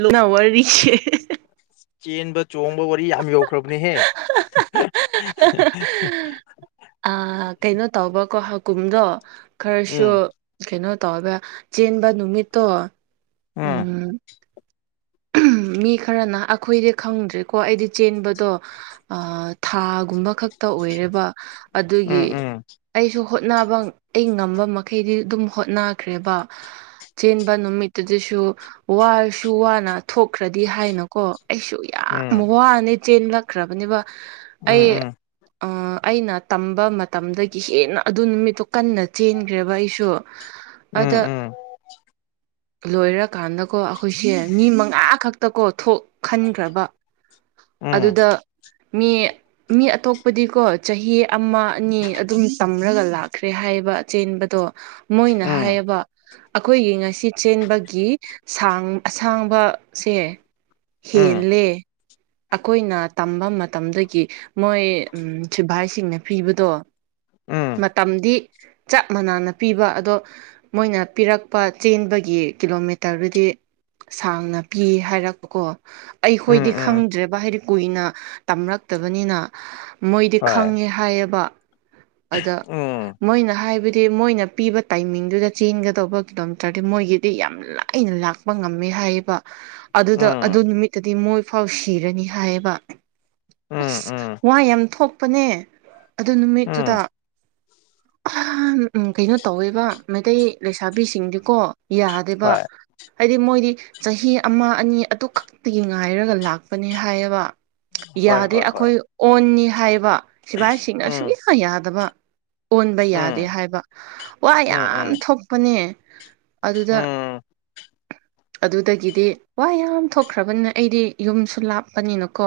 ꯂꯨꯉ ꯋꯥꯔꯤꯔꯤꯁꯦ꯫ ꯆꯦꯟꯕ ꯆꯣꯡꯕ ꯋꯥꯔꯤ ꯌꯥꯝ ꯌꯧꯈ꯭ꯔꯕꯅꯦꯍꯦ [unintelligible] ꯀꯩꯅꯣ ꯇꯧꯕꯀꯣ ꯍꯥꯀꯨꯝꯗꯣ ꯈꯔꯁꯨ ꯎꯝ ꯀꯩꯅꯣ ꯇꯧꯕ ꯆꯦꯟꯕ ꯅꯨꯃꯤꯠꯇꯣ ꯎꯝ ꯑꯍꯝ ꯃꯤ ꯈꯔꯅ ꯑꯩꯈꯣꯏꯗꯤ ꯈꯪꯗ꯭ꯔꯦꯀꯣ ꯑꯩꯗꯤ ꯆꯦꯟꯕꯗꯣ ꯊꯥꯒꯨꯝꯕ ꯈꯛꯇ ꯑꯣꯏꯔꯦꯕ ꯑꯗꯨꯒꯤ꯫ ꯎꯝ ꯎꯝ ꯑꯩꯁꯨ ꯍꯣꯠꯅꯕ ꯑꯩ ꯉꯝꯕ ꯃꯈꯩꯗꯤ ꯑꯗꯨꯝ ꯍꯣꯠꯅꯈ꯭ꯔꯦꯕ ꯆꯦꯟꯕ ꯅꯨꯃꯤꯠꯇꯨꯗꯁꯨ ꯋꯥꯁꯨ ꯋꯥꯅ ꯊꯣꯛꯈ꯭ꯔꯗꯤ ꯍꯥꯏꯅꯀꯣ ꯑꯩꯁꯨ ꯌꯥꯝ ꯎꯝ ꯋꯥꯅꯦ ꯆꯦꯜꯂꯛ ꯈ꯭ꯔꯕꯅꯦꯕ ꯑꯩ ꯎꯝ ꯑꯩꯅ ꯇꯝꯕ ꯃꯇꯝꯗꯒꯤ ꯍꯦꯟꯅ ꯑꯗꯨ ꯅꯨꯃꯤꯠꯇꯣ ꯀꯟꯅ ꯆꯦꯟꯈ꯭ꯔꯦꯕ ꯑꯩꯁꯨ [inaudible] ꯑꯗ ꯎꯝ ꯂꯣꯏꯔꯀꯥꯟꯗꯀꯣ ꯑꯩꯈꯣꯏꯁꯦ ꯃꯤ ꯃ ꯉꯥ ꯈꯛꯇꯀꯣ ꯊꯣꯛ ꯈꯟꯈ꯭ꯔꯕ ꯎꯝ ꯎꯝ ꯑꯗꯨꯗ ꯃꯤ ꯃꯤ ꯑꯇꯣꯞꯄꯗꯤꯀꯣ ꯆꯍꯤ ꯑꯃ ꯑꯅꯤ ꯑꯗꯨꯝ ꯇꯝꯂꯒ ꯂꯥꯛꯈ꯭ꯔꯦ ꯍꯥꯏꯕ ꯆꯦꯟꯕꯗꯣ ꯃꯣꯏꯅ ꯍꯥꯏꯌꯦꯕ ꯑꯩꯈꯣꯏꯒꯤ ꯉꯁꯤ ꯆꯦꯟꯕꯒꯤ ꯁꯥꯡ ꯑꯁꯥꯡꯕ ꯁꯦ ꯎꯝ ꯎꯝ ꯍꯦꯜꯂꯦ ꯑꯈꯣꯏꯅ ꯇꯝꯕ ꯃꯇꯝꯗꯒꯤ ꯃꯣꯏ ꯁꯤꯚꯥꯏꯁꯤꯡꯅ ꯄꯤꯕꯗꯣ ꯎꯝ ꯃꯇꯝꯗꯤ ꯆꯞ ꯃꯅꯥꯅ ꯄꯤꯕ ꯑꯗꯣ ꯃꯣꯏꯅ ꯄꯤꯔꯛꯄ ꯆꯦꯟꯕꯒꯤ ꯀꯤꯂꯣꯃꯤꯇꯔꯗꯨꯗꯤ ꯁꯥꯡꯅ ꯀꯤ ꯍꯥꯏꯔꯛꯄ ꯀꯣ ꯑꯩꯈꯣꯏꯗꯤ ꯎꯝ ꯎꯝ ꯈꯪꯗ꯭ꯔꯦꯕ ꯍꯥꯏꯗꯤ ꯀꯨꯏꯅ ꯇꯝꯔꯛꯇꯕꯅꯤꯅ ꯃꯣꯏꯗꯤ ꯍꯣꯏ ꯈꯪꯉꯦ ꯍꯥꯏꯌꯦꯕ ꯑꯗ ꯎꯝ ꯃꯣꯏꯅ ꯍꯥꯏꯕ ꯁꯤ ꯃꯣꯏꯅ ꯄꯤꯕ ꯇꯥꯏꯃꯤꯡꯗꯨꯗ ꯆꯦꯟꯒꯗꯧꯕ ꯉꯝꯇꯔꯗꯤ ꯃꯣꯏꯒꯤꯗꯤ ꯌꯥꯝ ꯂꯥꯏꯅ ꯂꯥꯛꯄ ꯉꯝꯃꯦ ꯍꯥꯏꯌꯦꯕ ꯑꯗꯨꯗ ꯑꯗꯨ ꯎꯝ ꯅꯨꯃꯤꯠꯇꯗꯤ ꯃꯣꯏꯐꯥꯎ ꯁꯤꯔꯅꯤ ꯍꯥꯏꯌꯦꯕ ꯎꯝ ꯑꯁ ꯎꯝ ꯋꯥ ꯌꯥꯝ ꯊꯣꯛꯄꯅꯦ ꯑꯗꯨ ꯅꯨꯃꯤꯠꯇꯨꯗ ꯎꯝ ꯀꯩꯅꯣ ꯇꯧꯋꯦꯕ ꯃꯩꯇꯩ ꯂꯩꯁꯥꯕꯤꯁꯤꯡꯗꯤꯀꯣ ꯌꯥꯗꯦꯕ ꯍꯣꯏ ꯍꯥꯏꯗꯤ ꯃꯣꯏꯗꯤ ꯆꯍꯤ ꯑꯃ ꯑꯅꯤ ꯑꯗꯨꯈꯛꯇꯒꯤ ꯉꯥꯏꯔꯒ ꯂꯥꯛꯄꯅꯦ ꯍꯥꯏꯌꯦꯕ ꯍꯣꯏ ꯌꯥꯗꯦ ꯍꯣꯏ ꯍꯣꯏ ꯑꯩꯈꯣꯏ ꯑꯣꯟꯅꯤ ꯍꯥꯏꯕ ꯁꯤꯕꯥꯥꯏꯁꯤꯡꯅ ꯎꯝ ꯁꯨꯛꯌꯥ ꯌꯥꯗꯕ ꯑꯣꯟꯕ ꯌꯥꯗꯦ ꯎꯝ ꯍꯥꯏꯕ ꯋꯥ ꯎꯝ ꯌꯥꯝ ꯎꯝ ꯊꯣꯛꯄꯅꯦ ꯑꯗꯨꯗ ꯑꯝ ꯑꯗꯨꯗꯒꯤꯗꯤ ꯋꯥ ꯌꯥꯝ ꯊꯣꯛꯈ꯭ꯔꯕꯅꯤꯅ ꯑꯩꯗꯤ ꯌꯨꯝꯁꯨ ꯂꯥꯞꯄꯅꯤꯅꯀꯣ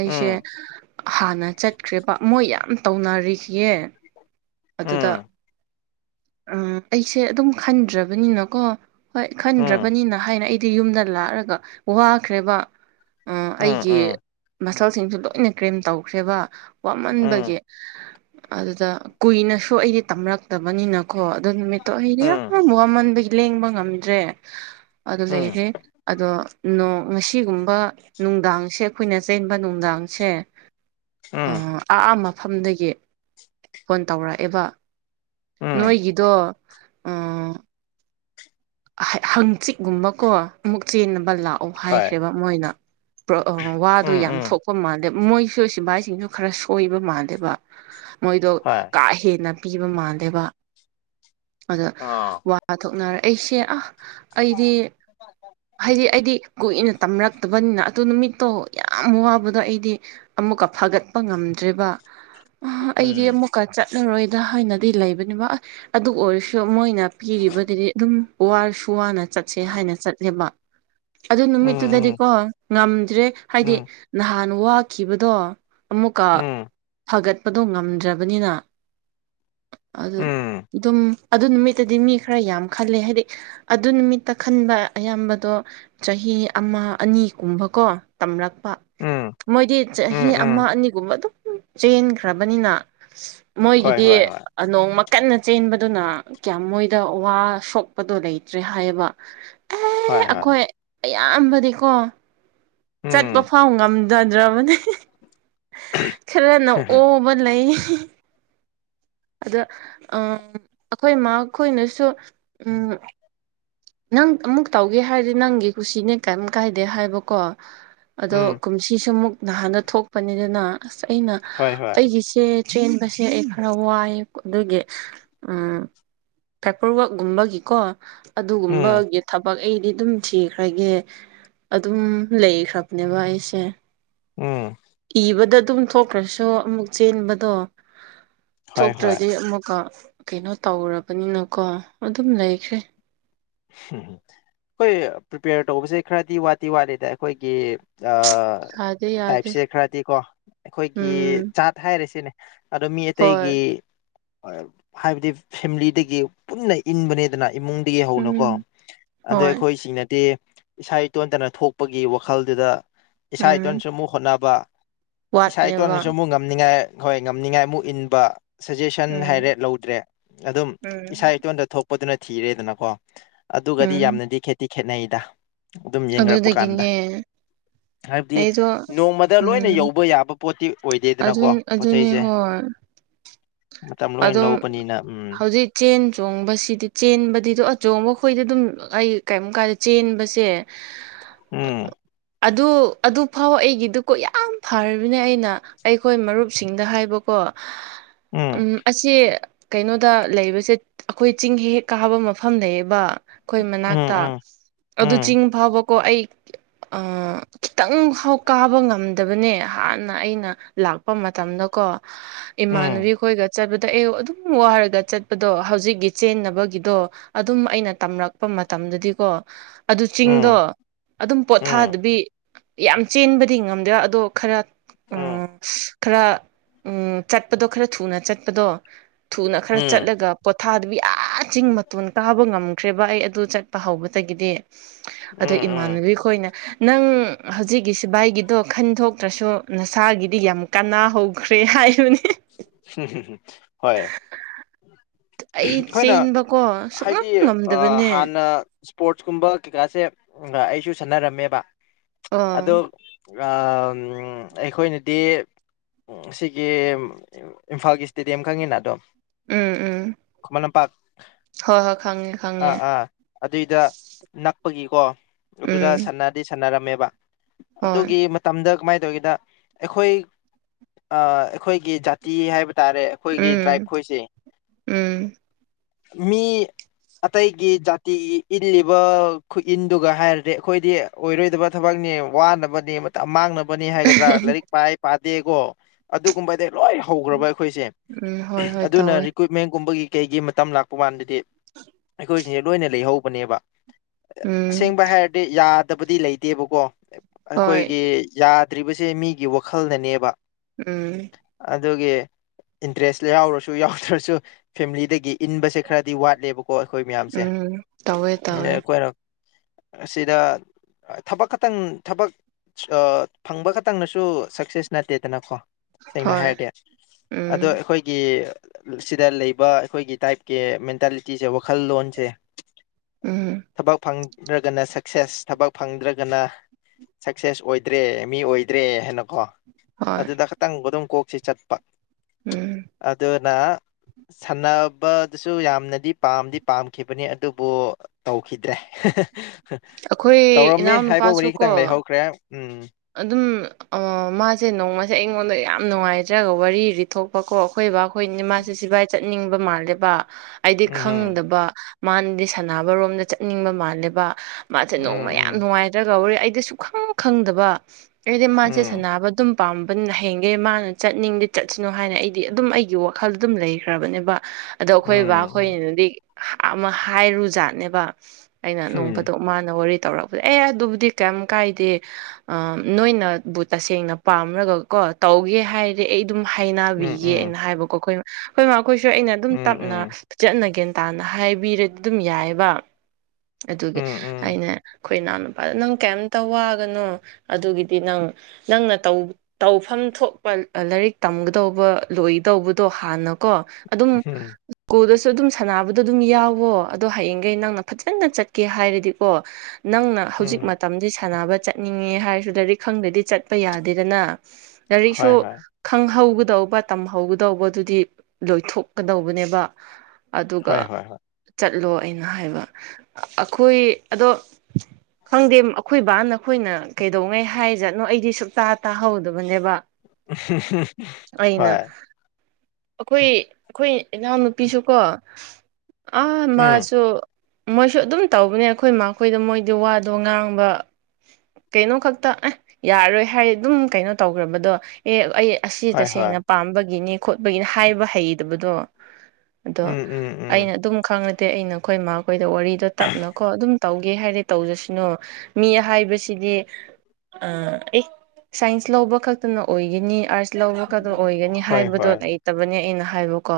ꯑꯩꯁꯦ ꯎꯝ ꯍꯥꯟꯅ ꯆꯠꯈ꯭ꯔꯦꯕ ꯃꯣꯏ ꯌꯥꯝ ꯇꯧꯅꯔꯤꯌꯦ ꯑꯗꯨꯗ ꯎꯝ ꯎꯝ ꯑꯩꯁꯦ ꯑꯗꯨꯝ ꯈꯟꯗ꯭ꯔꯕꯅꯤꯅꯀꯣ ꯍꯣꯏ ꯎꯝ ꯎꯝ ꯈꯟꯗ꯭ꯔꯕꯅꯤꯅ ꯍꯥꯏꯅ ꯑꯩꯗꯤ ꯌꯨꯝꯗ ꯂꯥꯛꯑꯒ ꯋꯥꯈ꯭ꯔꯦꯕ ꯎꯝ ꯎꯝ ꯑꯩꯒꯤ ꯃꯁꯜꯁꯤꯡꯁꯨ ꯂꯣꯏꯅ ꯀ꯭ꯔꯦꯝ ꯇꯧꯈ꯭ꯔꯦꯕ ꯋꯥꯃꯟꯕꯒꯤ ꯑꯗꯨꯗ ꯀꯨꯏꯅꯁꯨ ꯑꯩꯗꯤ ꯇꯝꯃꯔꯛꯇꯕꯅꯤꯅꯀꯣ ꯑꯗꯨ ꯅꯨꯃꯤꯠꯇꯣ ꯑꯩꯔ ꯎꯝ ꯑꯕꯨ ꯃꯃꯟꯗꯒꯤ ꯂꯦꯡꯕ ꯉꯝꯗ꯭ꯔꯦ ꯑꯗꯨ ꯎꯝ ꯂꯩꯔꯦ ꯑꯗꯣ ꯅꯣꯡ ꯉꯁꯤꯒꯨꯝꯕ ꯅꯨꯡꯗꯥꯡꯁꯦ ꯑꯩꯈꯣꯏꯅ ꯆꯦꯟꯕ ꯅꯨꯡꯗꯥꯡꯁꯦ ꯑ ꯎꯝ ꯑꯥ ꯃꯐꯝꯗꯒꯤ ꯐꯣꯟ ꯇꯧꯔꯛꯑꯦꯕ ꯎꯝ ꯅꯣꯏꯒꯤꯗꯣ ꯑꯝ ꯍꯪꯆꯤꯛꯀꯨꯝꯕꯀꯣ ꯑꯃꯨꯛ ꯆꯦꯟꯅꯕ ꯂꯥꯛꯑꯣ ꯍꯣꯏ ꯍꯥꯏꯈ꯭ꯔꯦꯕ ꯃꯣꯏꯅ ꯋꯥꯗꯣ ꯎꯝ ꯌꯥꯝ ꯎꯝ ꯊꯣꯛ ꯁꯣꯛꯄ ꯃꯜꯗꯦ ꯃꯣꯏꯁꯨ ꯁꯤꯕꯥꯥꯏꯁꯤꯡꯁꯨ ꯈꯔ ꯁꯣꯏꯕ ꯃꯜꯗꯦꯕ ꯃꯣꯏꯗꯣ ꯍꯣꯏ ꯀꯥ ꯍꯦꯟꯅ ꯄꯤꯕ ꯃꯥꯟꯗꯦꯕ ꯑꯗ ꯑꯥ ꯋꯥ ꯊꯣꯛꯅꯔꯛ ꯑꯩꯁꯦ ꯑ ꯑꯩꯗꯤ ꯍꯥꯏꯗꯤ ꯑꯩꯗꯤ ꯀꯨꯏꯅ ꯇꯝꯔꯛꯇꯕꯅꯤꯅ ꯑꯗꯨ ꯅꯨꯃꯤꯠꯇꯣ ꯌꯥꯝ ꯋꯥꯕꯗꯣ ꯑꯩꯗꯤ ꯑꯃꯨꯛꯀ ꯐꯒꯠꯄ ꯉꯝꯗ꯭ꯔꯤꯕ ꯑ ꯑꯩꯗꯤ ꯎꯝ ꯑꯃꯨꯛꯀ ꯆꯠꯂꯔꯣꯏꯗ ꯍꯥꯏꯅꯗꯤ ꯂꯩꯕꯅꯦꯕ ꯑꯗꯨ ꯑꯣꯏꯔꯁꯨ ꯃꯣꯏꯅ ꯄꯤꯔꯤꯕꯗꯨꯗꯤ ꯑꯗꯨꯝ ꯋꯥꯔꯁꯨ ꯋꯥꯅ ꯆꯠꯁꯦ ꯍꯥꯏꯅ ꯆꯠꯂꯦꯕ ꯑꯗꯨ ꯎꯝ ꯅꯨꯃꯤꯠꯇꯨꯗꯗꯤꯀꯣ ꯉꯝꯗ꯭ꯔꯦ ꯍꯥꯏꯗꯤ ꯎꯝ ꯅꯍꯥꯟ ꯋꯥꯈꯤꯕꯗꯣ ꯑꯃꯨꯛꯀ ꯎꯝ ꯐꯒꯠꯄꯗꯣ ꯉꯝꯗ꯭ꯔꯕꯅꯤꯅ ꯑꯗꯨ ꯎꯝ ꯎꯝ ꯑꯗꯨꯝ ꯑꯗꯨ ꯅꯨꯃꯤꯠꯇꯗꯤ ꯃꯤ ꯈꯔ ꯌꯥꯝ ꯈꯜꯂꯦ ꯍꯥꯏꯗꯤ ꯑꯗꯨ ꯅꯨꯃꯤꯠꯇ ꯈꯟꯕ ꯑꯌꯥꯝꯕꯗꯣ ꯆꯍꯤ ꯑꯃ ꯑꯅꯤꯒꯨꯝꯕꯀꯣ ꯇꯝꯔꯛ ꯎꯝ ꯃꯣꯏꯗꯤ ꯎꯝ ꯆꯍꯤ ꯎꯝ ꯑꯃ ꯑꯅꯤꯒꯨꯝꯕ ꯑꯗꯨꯝ ꯆꯦꯟꯈ꯭ꯔꯕꯅꯤꯅ ꯃꯣꯏꯒꯤꯗꯤ ꯅꯣꯡꯃ ꯀꯟꯅ ꯆꯦꯟꯕꯗꯨꯅ ꯀꯌꯥꯝ ꯃꯣꯏꯗ ꯋꯥ ꯁꯣꯛ ꯑꯗꯣ ꯂꯩꯇ꯭ꯔꯦ ꯍꯥꯏꯌꯦꯕ ꯑꯦ ꯑꯩꯈꯣꯏ ꯑꯌꯥꯝꯕꯗꯤꯀꯣ ꯆꯠꯄ ꯐꯥꯎ ꯉꯝꯖꯗ꯭ꯔꯕꯅꯦ ꯈꯔꯅ ꯑꯣꯕ ꯂꯩ ꯑꯗ ꯑꯩꯈꯣꯏ ꯃꯈꯣꯏꯅꯁꯨ ꯎꯝ ꯅꯪ ꯑꯃꯨꯛ ꯇꯧꯒꯦ ꯍꯥꯏꯔꯗꯤ ꯅꯪꯒꯤ ꯀꯨꯁꯤꯅꯦ ꯀꯩꯝ ꯀꯥꯏꯗꯦ ꯍꯥꯏꯕꯀꯣ ꯑꯗꯣ ꯀꯨꯝꯁꯤꯁꯨ ꯑꯃꯨꯛ ꯅꯍꯥꯟꯗ ꯊꯣꯛꯄꯅꯤꯗꯅ ꯑꯁ ꯑꯩꯅ ꯑꯩꯒꯤ ꯆꯦꯟꯕꯁꯦ ꯑꯩ ꯋꯥꯏ ꯑꯗꯨꯒꯤ ꯎ ꯄꯦꯄꯔꯋꯔꯛꯀꯨꯝꯕꯒꯤꯀꯣ ꯑꯗꯨꯒꯨꯝꯕꯒꯤ ꯊꯕꯛ ꯑꯩꯗꯤ ꯑꯗꯨꯝ ꯊꯤꯈ꯭ꯔꯒꯦ ꯑꯗꯨꯝ ꯂꯩꯈ꯭ꯔꯕꯅꯦꯕ ꯑꯩꯁꯦ ꯏꯕꯗ ꯑꯗꯨꯝ ꯊꯣꯛꯈ꯭ꯔꯁꯨ ꯑꯃꯨꯛ ꯆꯦꯟꯕꯗꯣ ꯊꯣꯛꯇ꯭ꯔꯗꯤ ꯑꯃꯨꯛꯀ ꯀꯩꯅꯣ ꯇꯧꯔꯕꯅꯤꯅꯀꯣ ꯑꯗꯨꯝ ꯂꯩꯈ꯭ꯔꯦ ꯎꯝ ꯑꯩꯈꯣꯏ ꯄ꯭ꯔꯤꯄꯦꯌꯔ ꯇꯧꯕꯁꯦ ꯈꯔꯗꯤ ꯋꯥꯠꯇꯤ ꯋꯥꯠꯂꯤꯦꯗ ꯑꯩꯈꯣꯏꯒꯤ ꯌꯥꯗꯦ ꯌꯥꯗꯦ ꯇꯥꯏꯞꯁꯦ ꯈꯔꯗꯤꯀꯣ ꯑꯩꯈꯣꯏꯒꯤ ꯎꯝ ꯖꯥꯠ ꯍꯥꯏꯔꯤꯁꯤꯅꯦ ꯑꯗꯣ ꯃꯤ ꯍꯣꯏ ꯑꯇꯩꯒꯤ ꯍꯥꯏꯕꯗꯤ ꯐꯦꯃꯤꯂꯤꯗꯒꯤ ꯄꯨꯟꯅ ꯏꯟꯕꯅꯦꯗꯅ ꯏꯃꯨꯡꯗꯒꯤ ꯎꯝ ꯍꯧꯅꯀꯣ ꯑꯗ ꯍꯣꯏ ꯑꯩꯈꯣꯏꯁꯤꯡꯅꯗꯤ ꯏꯁꯥ ꯏꯇꯣꯟꯇꯅ ꯊꯣꯛꯄꯒꯤ ꯋꯥꯈꯜꯗꯨꯗ ꯏꯁꯥ ꯎꯝ ꯏꯇꯣꯟꯁꯨ ꯑꯃꯨꯛ ꯍꯣꯠꯅꯕ ꯏꯁꯥ ꯋꯥꯠꯂꯦꯕ ꯏꯇꯣꯟꯅꯁꯨ ꯑꯃꯨꯛ ꯉꯝꯅꯤꯡꯉꯥꯏ ꯍꯣꯏ ꯉꯝꯅꯤꯡꯉꯥꯏ ꯑꯃꯨꯛ ꯏꯟꯕ ꯁꯖꯦꯁꯟ ꯎꯝ ꯍꯥꯏꯔꯦ ꯂꯧꯗ꯭ꯔꯦ ꯑꯗꯨꯝ ꯎꯝ ꯏꯁꯥ ꯏꯇꯣꯟꯇ ꯊꯣꯛꯄꯗꯨꯅ ꯊꯤꯔꯦꯗꯅꯀꯣ ꯑꯗꯨꯒꯗꯤ ꯎꯝ ꯌꯥꯝꯅꯗꯤ ꯈꯦꯠꯇꯤ ꯈꯦꯠꯅꯩꯗ ꯑꯗꯨꯝ ꯌꯦꯡꯅꯔꯛꯄꯀꯥꯟꯗ ꯑꯗꯨꯗꯒꯤꯅꯦ ꯍꯥꯏꯕꯗꯤ ꯑꯩꯗꯣ ꯅꯣꯡꯃꯗ ꯂꯣꯏꯅ ꯎꯝ ꯌꯧꯕ ꯌꯥꯕ ꯄꯣꯠꯇꯤ ꯑꯗꯨ ꯑꯣꯏꯗꯦꯗꯅꯀꯣ ꯑꯗꯨꯅꯦ ꯄꯣꯠꯆꯩꯁꯦ ꯍꯣꯏ ꯃꯇꯝ ꯂꯣꯏ ꯑꯗꯨꯝ ꯂꯧꯕꯅꯤꯅ ꯎꯝ ꯍꯧꯖꯤꯛ ꯆꯦꯟ ꯆꯣꯡꯕꯁꯤꯗꯤ ꯆꯦꯟꯕꯗꯤꯗꯣ ꯆꯣꯡꯕꯈꯣꯏꯗꯤ ꯗꯨꯝ ꯑꯩ ꯀꯩꯝ ꯀꯥꯟꯗ ꯆꯦꯟꯕꯁꯦ [inaudible] ꯑ ꯑꯗꯨ-ꯑꯗꯨꯐꯥꯎ ꯑꯩꯒꯤꯗꯨꯀꯣ ꯌꯥꯝ ꯐꯔꯕꯅꯦ ꯑꯩꯅ ꯑꯩꯈꯣꯏ ꯃꯔꯨꯞꯁꯤꯡꯗ ꯍꯥꯏꯕꯀꯣ ꯎꯝ ꯎꯝ ꯑꯁꯤ ꯀꯩꯅꯣꯗ ꯂꯩꯕꯁꯦ ꯑꯩꯈꯣꯏ ꯆꯤꯡ ꯍꯦꯛ ꯍꯦꯛ ꯀꯥꯕ ꯃꯐꯝ ꯂꯩꯌꯦꯕ ꯑꯩꯈꯣꯏ ꯎꯝ ꯃꯅꯥꯛꯇ ꯎꯝ ꯑꯗꯨ ꯎꯝ ꯆꯤꯡ ꯐꯥꯎꯕꯀꯣ ꯑꯩ ꯑꯝ ꯈꯤꯇꯪ ꯐꯥꯎ ꯀꯥꯕ ꯉꯝꯗꯕꯅꯦ ꯍꯥꯟꯅ ꯑꯩꯅ ꯂꯥꯛꯄ ꯃꯇꯝꯗꯀꯣ꯫ ꯍꯥ ꯏꯃꯥꯅꯕꯤ ꯎꯝ ꯑꯩꯈꯣꯏꯒ ꯆꯠꯄꯗ ꯑꯩ ꯑꯗꯨꯝ ꯋꯥꯔꯒ ꯆꯠꯄꯗꯣ ꯍꯧꯖꯤꯛꯀꯤ ꯆꯦꯟꯅꯕꯒꯤꯗꯣ ꯑꯗꯨꯝ ꯑꯩꯅ ꯇꯝꯂꯛꯄ ꯃꯇꯝꯗꯗꯤꯀꯣ ꯑꯗꯨ ꯆꯤꯡꯗꯣ ꯎꯝ ꯑꯗꯨꯝ ꯎꯝ ꯄꯣꯊꯥꯗꯕꯤ ꯌꯥꯝ ꯆꯦꯟꯕꯗꯤ ꯉꯝꯗꯦ ꯑꯗꯣ ꯈꯔ ꯎꯝ ꯈꯔ ꯎꯝ ꯆꯠꯄꯗꯣ ꯈꯔ ꯊꯨꯅ ꯆꯠꯄꯗꯣ ꯊꯨꯅ ꯈꯔ ꯎꯝ ꯆꯠꯂꯒ ꯄꯣꯊꯥꯗꯨꯕꯤ ꯑꯥ ꯆꯤꯡ ꯃꯇꯣꯟ ꯀꯥꯕ ꯉꯝ ꯈ꯭ꯔꯦꯕ ꯑꯩ ꯑꯗꯨ ꯆꯠꯄ ꯍꯧꯕꯗꯒꯤꯗꯤ ꯎꯝ ꯑꯗ ꯎꯝ ꯏꯃꯥꯟꯅꯕꯤ ꯈꯣꯏꯅ ꯅꯪ ꯍꯧꯖꯤꯛꯀꯤ ꯁꯤꯕꯥꯏꯒꯤꯗꯣ ꯈꯟꯗꯣꯛꯇ꯭ꯔꯁꯨ ꯅꯁꯥꯒꯤꯗꯤ ꯌꯥꯝ ꯀꯅ ꯍꯧ ꯈ꯭ꯔꯦ ꯍꯥꯏꯕꯅꯦ ꯍꯍꯍꯥ ꯍꯣꯏ ꯑꯩ ꯑꯩꯈꯣꯏꯅ ꯆꯦꯟꯕꯀꯣ ꯁꯨꯛꯉꯝ ꯍꯥꯏꯗꯤ ꯉꯝꯗꯕꯅꯦ ꯍꯥꯟꯅ ꯏꯁꯄꯣꯔꯠꯁ ꯀꯨꯝꯕ ꯀꯩꯀꯥꯁꯦ ꯑꯩꯁꯨ ꯁꯥꯟꯅꯔꯝꯃꯦꯕ ꯑꯗꯣ ꯑꯣ ꯑꯩꯈꯣꯏꯅꯗꯤ ꯎꯝ ꯁꯤꯒꯤ ꯏꯝꯐꯥꯜꯒꯤ ꯏꯁꯇꯦꯗꯤꯌꯝ ꯈꯪꯉꯤꯅ ꯑꯗꯣꯝ ꯎꯝ ꯎꯝ ꯈꯨꯃꯟ ꯂꯝꯄꯥꯛ ꯍꯣꯏ ꯍꯣꯏ ꯈꯪꯉꯦ ꯈꯪꯉꯦ ꯑꯥ ꯑꯥ ꯑꯗꯨꯏꯗ ꯅꯛꯄꯒꯤꯀꯣ ꯑꯗꯨꯗ ꯎꯝ ꯁꯥꯟꯅꯔꯗꯤ ꯁꯥꯟꯅꯔꯝꯃꯦꯕ ꯍꯣꯏ ꯑꯗꯨꯒꯤ ꯃꯇꯝꯗ ꯀꯃꯥꯏꯅ ꯇꯧꯒꯦꯗ ꯑꯩꯈꯣꯏ ꯑꯩꯈꯣꯏꯒꯤ ꯖꯥꯇꯤ ꯍꯥꯏꯕ ꯇꯥꯔꯦ ꯑꯩꯈꯣꯏꯒꯤ ꯇ꯭ꯔꯥꯏꯞ ꯎꯝ ꯈꯣꯏꯁꯦ ꯎꯝ ꯃꯤ ꯑꯇꯩꯒꯤ ꯖꯥꯇꯤꯒꯤ ꯏꯜꯂꯤꯕ ꯈꯨꯏꯟꯗꯨꯒ ꯍꯥꯏꯔꯗꯤ ꯑꯩꯈꯣꯏꯗꯤ ꯑꯣꯏꯔꯣꯏꯗꯕ ꯊꯕꯛꯅꯦ ꯋꯥꯅꯕꯅꯦ ꯑꯃꯥꯡꯅꯕ ꯕꯅꯤ ꯍꯥꯏꯒꯗ꯭ꯔꯥ ꯂꯥꯏꯔꯤꯛ ꯄꯥꯏ ꯄꯥꯗꯦꯀꯣ ꯑꯗꯨꯒꯨꯝꯕꯗꯤ ꯂꯣꯏ ꯍꯧꯈ꯭ꯔꯕ ꯑꯩꯈꯣꯏꯁꯦ ꯎꯝ ꯍꯣꯏ ꯍꯣꯏ ꯑꯗꯨꯅ ꯇꯧꯋꯦ ꯔꯤꯀ꯭ꯨꯏꯠꯃꯦꯟꯒꯨꯝꯕꯒꯤ ꯀꯩꯒꯤ ꯃꯇꯝ ꯂꯥꯛꯄ ꯀꯥꯟꯗꯗꯤ [unintelligible] ꯑꯩꯣꯏꯁꯤꯡꯁꯦ ꯂꯣꯏꯅ ꯂꯩꯍꯧꯕꯅꯦꯕ ꯎꯝ ꯑꯁꯦꯡꯕ ꯍꯥꯏꯔꯗꯤ ꯌꯥꯗꯕꯗꯤ ꯂꯩꯇꯦꯕꯀꯣ ꯍꯣꯏ ꯑꯩꯈꯣꯏꯒꯤ ꯌꯥꯗ꯭ꯔꯤꯕꯁꯦ ꯃꯤꯒꯤ ꯋꯥꯈꯜꯅꯅꯦꯕ ꯎꯝ ꯑꯗꯨꯒꯤ ꯏꯟꯇꯔꯦꯁ ꯌꯥꯎꯔꯁꯨ ꯌꯥꯎꯗ꯭ꯔꯁꯨ ꯐꯦꯃꯤꯂꯤꯗꯒꯤ ꯏꯟꯕꯁꯦ ꯈꯔꯗꯤ ꯋꯥꯠꯂꯦꯕ ꯀꯣ ꯑꯩꯈꯣꯏ ꯃꯌꯥꯝꯁꯦ ꯎꯝ ꯇꯧꯋꯦ ꯇꯧꯋꯦ ꯑꯩꯈꯣꯏꯅ ꯑꯁꯤꯗ ꯊꯕꯛ ꯈꯛꯇꯪ ꯊꯕꯛ ꯑ ꯐꯪꯕ ꯈꯛꯇꯪꯅꯁꯨ ꯁꯛꯁꯦꯁ ꯅꯠꯇꯦꯗꯅꯀꯣ ꯁꯦꯡꯅ ꯍꯣꯏ ꯍꯥꯏꯔꯗꯤ ꯎꯝ ꯑꯗꯣ ꯑꯩꯈꯣꯏꯒꯤ ꯁꯤꯗ ꯂꯩꯕ ꯑꯩꯈꯣꯏꯒꯤ ꯇꯥꯏꯞꯀꯤ ꯃꯦꯟꯇꯥꯂꯤꯇꯤꯁꯦ ꯋꯥꯈꯜꯂꯣꯟꯁꯦ ꯎꯝ ꯊꯕꯛ ꯐꯪꯗ꯭ꯔꯒꯅ ꯁꯛꯁꯦꯁ ꯊꯕꯛ ꯐꯪꯗ꯭ꯔꯒꯅ ꯁꯛꯁꯦꯁ ꯑꯣꯏꯗ꯭ꯔꯦ ꯃꯤ ꯑꯣꯏꯗ꯭ꯔꯦ ꯍꯥꯏꯅꯀꯣ ꯍꯣꯏ ꯑꯗꯨꯗ ꯈꯛꯇꯪ ꯑꯗꯨꯝ ꯀꯣꯛꯁꯤ ꯆꯠꯄ ꯎꯝ ꯑꯗꯨꯅ ꯁꯥꯟꯅꯕꯗꯨꯁꯨ ꯌꯥꯝꯅꯗꯤ ꯄꯥꯝꯗꯤ ꯄꯥꯝꯈꯤꯕꯅꯤ ꯑꯗꯨꯕꯨ ꯇꯧꯈꯤꯗ꯭ꯔꯦ ꯑꯩꯈꯣꯏ ꯇꯧꯔꯝꯃꯦ ꯍꯥꯏꯕ ꯏꯅꯥꯎꯅꯨꯄꯥꯁꯨ ꯋꯥꯔꯤ ꯀꯣ ꯈꯤꯇꯪ ꯂꯩꯍꯧꯈ꯭ꯔꯦ ꯎꯝ꯫ ꯑꯗꯨꯝ ꯑ ꯃꯥꯁꯦ ꯅꯣꯡꯃꯁꯦ ꯑꯩꯉꯣꯟꯗ ꯌꯥꯝ ꯅꯨꯡꯉꯥꯏꯇ꯭ꯔꯒ ꯋꯥꯔꯤ ꯔꯤꯊꯣꯛꯄꯀꯣ ꯑꯩꯈꯣꯏ ꯕꯥ ꯍꯣꯏꯅꯦ ꯃꯥꯁꯦ ꯁꯤꯕꯥꯥꯏ ꯆꯠꯅꯤꯡꯕ ꯃꯥꯜꯂꯦꯕ ꯍꯥꯏꯗꯤ ꯎꯝꯝ ꯈꯪꯗꯕ ꯃꯥꯅꯗꯤ ꯁꯥꯟꯅꯕꯔꯣꯝꯗ ꯆꯠꯅꯤꯡꯕ ꯃꯥꯜꯂꯦꯕ ꯃꯥꯁꯦ ꯎꯝ ꯅꯣꯡꯃ ꯌꯥꯝ ꯎꯝ ꯅꯨꯡꯉꯥꯏꯗ꯭ꯔꯒ ꯋꯔꯤ ꯑꯩꯗꯤ ꯁꯨꯛꯈꯪ ꯈꯪꯗꯕ ꯑꯩꯗꯤ ꯃꯥꯁꯦ ꯎꯝ ꯁꯥꯟꯅꯕ ꯑꯗꯨꯝ ꯄꯥꯝꯕꯅ ꯍꯦꯟꯒꯦ ꯃꯥꯅ ꯆꯠꯅꯤꯡꯗꯦꯢ ꯆꯠꯁꯅꯨ ꯍꯥꯏꯅ ꯑꯩꯗꯤ ꯑꯗꯨꯝ ꯑꯩꯒꯤ ꯋꯥꯈꯜ ꯑꯗꯨꯝ ꯂꯩꯈ꯭ꯔꯕꯅꯦꯕ꯫ ꯑꯗꯣ ꯑꯩꯈꯣꯏ ꯎꯝ ꯕꯥꯈꯣꯏꯅꯤꯅꯗꯤ ꯑꯃ ꯍꯥꯏꯔꯨ ꯖꯥꯠꯅꯦꯕ ꯑꯩꯅ ꯅꯣꯡ ꯎꯝ ꯐꯗꯣꯛ ꯃꯥꯅ ꯋꯥꯔꯤ ꯇꯧꯔꯛꯄꯗ ꯑꯦ ꯑꯗꯨꯕꯨꯗꯤ ꯀꯩꯝ ꯀꯥꯏꯗꯦ ꯅꯣꯏꯅꯕꯨ ꯇꯁꯦꯡꯅ ꯄꯥꯝꯔꯒ ꯀꯣ ꯇꯧꯒꯦ ꯍꯥꯏꯔꯦ ꯑꯩ ꯑꯗꯨꯝ ꯍꯩꯅꯕꯤꯒꯤ ꯎꯝ ꯑꯩꯅ ꯍꯥꯏꯕꯀꯣ [unintelligible] ꯑꯩꯈꯣꯏꯃꯥ ꯑꯩꯈꯣꯏꯁꯨ ꯑꯩꯅ ꯑꯗꯨꯝ ꯎꯝ ꯎꯝ ꯇꯞꯅ ꯎꯝ ꯆꯠꯅꯒꯦ ꯇꯥꯅ ꯍꯥꯏꯕꯤꯔꯗꯤ ꯑꯗꯨꯝ ꯌꯥꯏꯑꯕ ꯑꯗꯨꯒꯤ ꯎꯝ ꯑꯩꯅ ꯑꯩꯈꯣꯏ ꯏꯅꯥꯎꯅꯨꯄꯥꯗ ꯅꯪ ꯀꯩꯝꯇ ꯋꯥꯒꯅꯣ ꯑꯗꯨꯒꯤꯗꯤ ꯅꯪ ꯅꯪꯅ ꯇꯧ ꯇꯧꯐꯝ ꯊꯣꯛꯄ ꯂꯥꯏꯔꯤꯛ ꯇꯝꯒꯗꯧꯕ ꯂꯣꯏꯗꯧꯕꯗꯣ ꯍꯥꯟꯅ ꯀꯣ ꯑꯗꯨꯝ ꯎꯝ ꯎꯝ ꯀꯣꯗꯁꯨ ꯑꯗꯨꯝ ꯁꯥꯟꯅꯕꯗꯣ ꯑꯗꯨꯝ ꯌꯥꯎꯋꯣ ꯑꯗꯣ ꯍꯌꯦꯡꯒꯩ ꯅꯪꯅ ꯐꯖꯅ ꯆꯠꯀꯦ ꯍꯥꯏꯔꯗꯤꯀꯣ ꯅꯪꯅ ꯍꯧꯖꯤꯛ ꯎꯝ ꯃꯇꯝꯗꯤ ꯁꯥꯟꯅꯕ ꯆꯠꯅꯤꯡꯉꯦ ꯍꯥꯏꯔꯁꯨ ꯂꯥꯏꯔꯤꯛ ꯈꯪꯗ꯭ꯔꯗꯤ ꯆꯠꯄ ꯌꯥꯗꯦꯗꯅ ꯍꯣꯏ ꯌꯥꯔꯤꯁꯨ ꯍꯣꯏ ꯈꯪꯍꯧꯒꯗꯧꯕ ꯇꯝꯍꯧꯒꯗꯧꯕꯗꯨꯗꯤ ꯂꯣꯏꯊꯣꯛꯀꯗꯧꯕꯅꯦꯕ ꯑꯗꯨꯒ ꯍꯣꯏ ꯍꯣꯏ ꯍꯣꯏ ꯆꯠꯂꯣ ꯑꯩꯅ ꯍꯥꯏꯕ ꯑꯩꯈꯣꯏ ꯑꯗꯣ ꯈꯪꯗꯦ ꯑꯩꯈꯣꯏ ꯕꯥꯅ ꯑꯈꯣꯏꯅ ꯀꯩꯗꯧꯉꯩ ꯍꯥꯏꯖꯥꯠꯅꯣ ꯑꯩꯗꯤ ꯁꯨꯛꯇꯥ ꯇꯥꯍꯧꯗꯕꯅꯦꯕ ꯑꯩꯅ ꯍꯣꯏ ꯑꯩꯈꯣꯏ ꯑꯩꯈꯣꯏ ꯏꯅꯥꯎ ꯅꯨꯨꯄꯤꯁꯨꯀꯣ ꯑ ꯎꯝ ꯃꯥꯁꯨ ꯃꯣꯏꯁꯨ ꯑꯗꯨꯝ ꯇꯧꯕꯅꯦ ꯑꯩꯈꯣꯏ ꯃꯈꯣꯏꯗ ꯃꯣꯏꯗꯤ ꯋꯥꯗꯣ ꯉꯥꯡꯕ ꯀꯩꯅꯣ ꯈꯛꯇ ꯑꯦ ꯌꯥꯔꯣꯏ ꯍꯥꯏ ꯑꯗꯨꯝ ꯀꯩꯅꯣ ꯇꯧꯈ꯭ꯔꯕꯗꯣ ꯑꯦ ꯑꯩ ꯑꯁꯤ ꯍꯣꯏ ꯍꯣꯏ ꯇꯁꯦꯡꯅ ꯄꯥꯝꯕꯒꯤꯅꯤ ꯈꯣꯠꯄꯒꯤꯅꯤ ꯍꯥꯏꯕ ꯍꯩꯗꯕꯗꯣ ꯑꯗꯣ ꯎꯝ ꯎꯝ ꯎꯝ ꯑꯩꯅ ꯑꯗꯨꯝ ꯈꯪꯉꯗꯦ ꯑꯩꯅ ꯈꯣꯏꯃꯈꯣꯏꯗ ꯋꯥꯔꯤꯗꯣ ꯇꯞꯅꯀꯣ ꯑꯗꯨꯝ ꯇꯧꯒꯦ ꯍꯥꯏꯔꯦ ꯇꯧꯖꯁꯅꯨ ꯃꯤ ꯍꯥꯏꯕꯁꯤꯗꯤ ꯑꯦ ꯁꯥꯏꯟꯁ ꯂꯧꯕ ꯈꯛꯇꯅ ꯑꯣꯏꯒꯅꯤ ꯑꯥꯔꯠꯁ ꯂꯧꯕꯒꯗꯣ ꯑꯣꯏꯒꯅꯤ ꯍꯣꯏ ꯍꯥꯏꯕꯗꯣ ꯍꯣꯏ ꯂꯩꯇꯕꯅꯦ ꯑꯩꯅ ꯍꯥꯏꯕꯀꯣ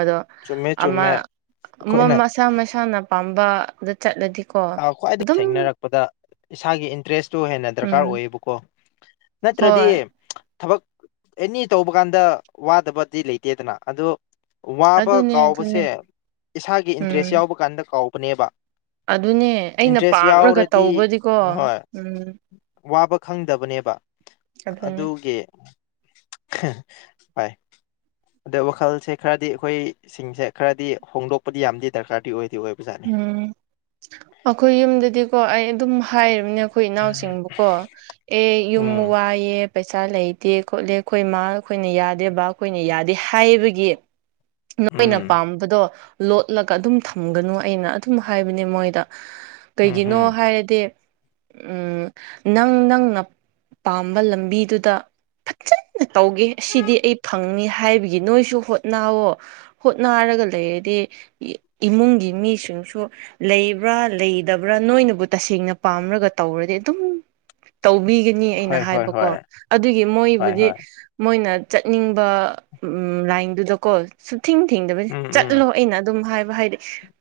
ꯑꯗꯣ ꯆꯨꯝꯃꯦ ꯑꯃ ꯆꯨꯝꯃꯦ ꯑꯃ ꯑꯩꯈꯣꯏꯅ ꯃꯁꯥ ꯃꯁꯥꯅ ꯄꯥꯝꯕꯗ ꯆꯠꯂꯗꯤꯀꯣ ꯑ ꯈ꯭ꯋꯥꯏꯗꯩ ꯑꯗꯨꯝ ꯊꯦꯡꯅꯔꯛꯄꯗ ꯏꯁꯥꯒꯤ ꯏꯟꯇꯔꯦꯁꯇꯨ ꯍꯦꯟꯅ ꯗꯔꯀꯥꯔ ꯎꯝ ꯑꯣꯏꯌꯦꯕꯀꯣ ꯅꯠꯇ꯭ꯔꯗꯤ ꯍꯣꯏ ꯊꯕꯛ ꯑꯦꯅꯤ ꯇꯧꯕ ꯀꯥꯟꯗ ꯋꯥꯗꯕꯗꯤ ꯂꯩꯇꯦꯗꯅ ꯑꯗꯣ ꯋꯥꯕ ꯑꯗꯨꯅꯦ ꯑꯗꯨꯅꯦ ꯀꯥꯎꯕꯁꯦ ꯏꯁꯥꯒꯤ ꯏꯟꯇ꯭ꯔꯦꯁ ꯎꯝ ꯌꯥꯎꯕ ꯀꯥꯟꯗ ꯀꯥꯎꯕꯅꯦꯕ ꯑꯗꯨꯅꯦ ꯑꯩꯅ ꯏꯟꯇꯔꯦꯁ ꯄꯥꯝꯂꯒ ꯌꯥꯎꯔꯗꯤ ꯇꯧꯕꯗꯤꯀꯣ ꯍꯣꯏ ꯎꯝ ꯋꯥꯕ ꯈꯪꯗꯕꯅꯦꯕ ꯑꯗꯨꯅꯦ ꯑꯗꯨꯒꯤ [unintelligible] ꯄꯥꯏ ꯑꯗ ꯋꯥꯈꯜꯁꯦ ꯈꯔꯗꯤ ꯑꯩꯈꯣꯏ ꯁꯤꯡꯁꯦ ꯈꯔꯗꯤ ꯍꯣꯡꯗꯣꯛꯄꯗꯤ ꯌꯥꯝꯗꯤ ꯗꯔꯀꯥꯔꯗꯤ ꯑꯣꯏꯗꯤ ꯑꯣꯏꯕꯖꯥꯠ ꯎꯝ ꯑꯩꯈꯣꯏ ꯌꯨꯝꯗꯗꯤꯀꯣ ꯑꯩ ꯑꯗꯨꯝ ꯍꯥꯏꯔꯤꯕꯅꯦ ꯑꯩꯈꯣꯏ ꯏꯅꯥꯎꯁꯤꯡꯕꯨꯀꯣ ꯑꯦ ꯌꯨꯝ ꯎꯝ ꯋꯥꯌꯦ ꯄꯩꯁꯥ ꯂꯩꯇꯦ ꯈꯣꯠꯂꯦ ꯑꯩꯈꯣꯏ ꯃꯥ ꯑꯩꯈꯣꯏꯅ ꯌꯥꯗꯦ ꯕꯥ ꯑꯩꯈꯣꯏꯅ ꯌꯥꯗꯦ ꯍꯥꯏꯕꯒꯤ ꯅꯣꯏꯅ ꯎꯝ ꯄꯥꯝꯕꯗꯣ ꯂꯣꯠꯂꯒ ꯑꯗꯨꯝ ꯊꯝꯒꯅꯨ ꯑꯩꯅ ꯑꯗꯨꯝ ꯍꯥꯏꯕꯅꯦ ꯃꯣꯏꯗ ꯀꯩꯒꯤꯅꯣ ꯎꯝꯍꯝ ꯍꯥꯏꯔꯗꯤ ꯎꯝ ꯅꯪ ꯅꯪꯅ ꯄꯥꯝꯕ ꯂꯝꯕꯤꯗꯨꯗ ꯐꯖꯅ ꯇꯧꯒꯦ ꯑꯁꯤꯗꯤ ꯑꯩ ꯐꯪꯅꯤ ꯍꯥꯏꯕꯒꯤ ꯅꯣꯏꯁꯨ ꯍꯣꯠꯅꯧꯋꯣ ꯍꯣꯠꯅꯔꯒ ꯂꯩꯔꯗꯤ ꯏꯃꯨꯡꯒꯤ ꯃꯤꯁꯤꯡꯁꯨ ꯂꯩꯕ꯭ꯔꯥ ꯂꯩꯇꯕ꯭ꯔꯥ ꯅꯣꯏꯅꯕꯨ ꯇꯁꯦꯡꯅ ꯄꯥꯝꯔꯒ ꯇꯧꯔꯗꯤ ꯑꯗꯨꯝ ꯇꯧꯕꯤꯒꯅꯤ ꯑꯩꯅ ꯍꯣꯏ ꯍꯣꯏ ꯍꯥꯏꯕꯀꯣ ꯍꯣꯏ ꯑꯗꯨꯒꯤ ꯍꯣꯏ ꯃꯣꯏꯕꯨꯗꯤ ꯍꯣꯏ ꯃꯣꯏꯅ ꯆꯠꯅꯤꯡꯕ ꯎ ꯂꯥꯏꯟꯗꯨꯗꯀꯣ ꯁꯨꯊꯤꯡ ꯊꯤꯡꯗꯕ ꯎꯝ ꯎꯝ ꯆꯠꯂꯣ ꯑꯩꯅ ꯑꯗꯨꯝ ꯍꯥꯏꯕ ꯍꯥꯏꯗꯤ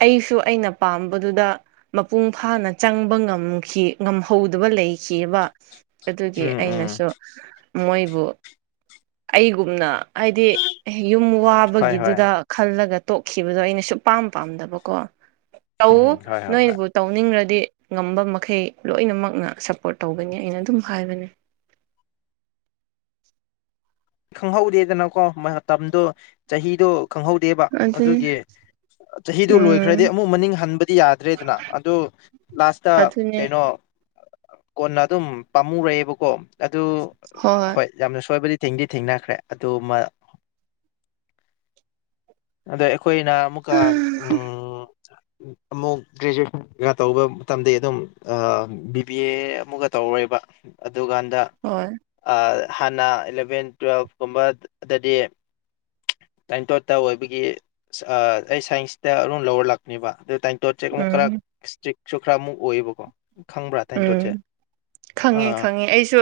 ꯑꯩꯁꯨ ꯑꯩꯅ ꯄꯥꯝꯕꯗꯨꯗ ꯃꯄꯨꯡ ꯐꯥꯅ ꯆꯪꯕ ꯉꯝꯈꯤ ꯉꯝꯍꯧꯗꯕ ꯂꯩꯈꯤꯕ ꯑꯗꯨꯒꯤ ꯎꯝ ꯎꯝ ꯑꯩꯅꯁꯨ ꯃꯣꯏꯕꯨ ꯑꯩꯒꯨꯝꯅ ꯍꯥꯏꯗꯤ ꯌꯨꯝ ꯁꯨꯝ ꯍꯣꯏ ꯍꯣꯏ ꯋꯥꯕꯒꯤꯗꯨꯗ ꯈꯜꯂꯒ ꯇꯣꯛꯈꯤꯕꯗꯣ ꯑꯩꯅ ꯁꯨꯡ ꯄꯥꯝ ꯄꯥꯝꯗꯕꯀꯣ ꯇꯥꯎ ꯎꯝ ꯍꯣꯏ ꯍꯣꯏ ꯍꯣꯏ ꯅꯣꯏꯕꯨ ꯇꯧꯅꯤꯡꯂꯗꯤ ꯉꯝꯕ ꯃꯈꯩ ꯂꯣꯏꯅꯃꯛꯅ ꯁꯄꯣꯔꯠ ꯇꯧꯒꯅꯤ ꯑꯩꯅ ꯑꯗꯨꯝ ꯍꯥꯏꯕꯅꯦ ꯈꯪꯍꯧꯗꯦꯗꯅꯀꯣ ꯃꯇꯝꯗꯣ ꯆꯍꯤꯗꯣ ꯈꯪꯍꯧꯗꯦꯕ ꯑꯗꯨꯅꯤ ꯑꯗꯨꯒꯤ ꯆꯍꯤꯗꯨ ꯂꯣꯏꯈ꯭ꯔꯗꯤ ꯎꯝ ꯑꯃꯨꯛ ꯃꯅꯤꯡ ꯍꯟꯕꯗꯤ ꯌꯥꯗ꯭ꯔꯦꯗꯅ ꯑꯗꯣ ꯂꯥꯁꯇ ꯑꯗꯨꯅꯦ ꯀꯩꯅꯣ ꯀꯣꯟꯅ ꯑꯗꯨꯝ ꯄꯥꯝꯃꯨꯔꯛꯦꯕꯀꯣ ꯑꯗꯨ ꯍꯣꯏ ꯌꯥꯝꯅ ꯁꯣꯏꯕꯗꯤ ꯊꯦꯡꯗꯤ ꯊꯦꯡꯅꯈ꯭ꯔꯦ ꯑꯗꯨ ꯃ ꯑꯗ ꯑꯩꯈꯣꯏꯅ ꯑꯃꯨꯛꯀ ꯎꯝ ꯑꯃꯨꯛ ꯒ꯭ꯔꯦꯖꯨꯑꯦꯁꯟꯒ ꯇꯧꯕ ꯃꯇꯝꯗ ꯑꯗꯨꯝ ꯕꯤ ꯕꯤ ꯑꯦ ꯑꯃꯒ ꯇꯧꯔꯣꯏꯕ ꯑꯗꯨꯀꯥꯟꯗ ꯍꯣꯏ ꯍꯥꯟꯅ ꯏꯂꯚꯦꯟ ꯇꯨꯋꯦꯜꯐꯀꯨꯝꯕ ꯗꯗꯤ ꯇꯥꯏ ꯇꯣ ꯑꯠꯇ ꯑꯣꯏ [inaudible] ꯒꯤ ꯑꯩ ꯁꯥꯏꯟꯁꯇ ꯑꯗꯨꯝ ꯂꯧꯔ ꯂꯥꯛꯄꯅꯦꯕ ꯑꯗꯨ ꯇꯥꯏꯇꯣꯠ ꯆꯦꯛ ꯑꯃꯨꯛ ꯈꯔ ꯎꯝ ꯏꯁꯇ꯭ꯔꯤꯛꯁꯨ ꯈꯔꯃꯨꯛ ꯑꯣꯏꯌꯦꯕꯀꯣ ꯈꯪꯕ꯭ꯔꯥ ꯇꯥꯏꯅꯇꯣꯠꯁꯦ ꯎꯝ ꯈꯪꯉꯦ ꯑꯥ ꯈꯪꯉꯦ ꯑꯩꯁꯨ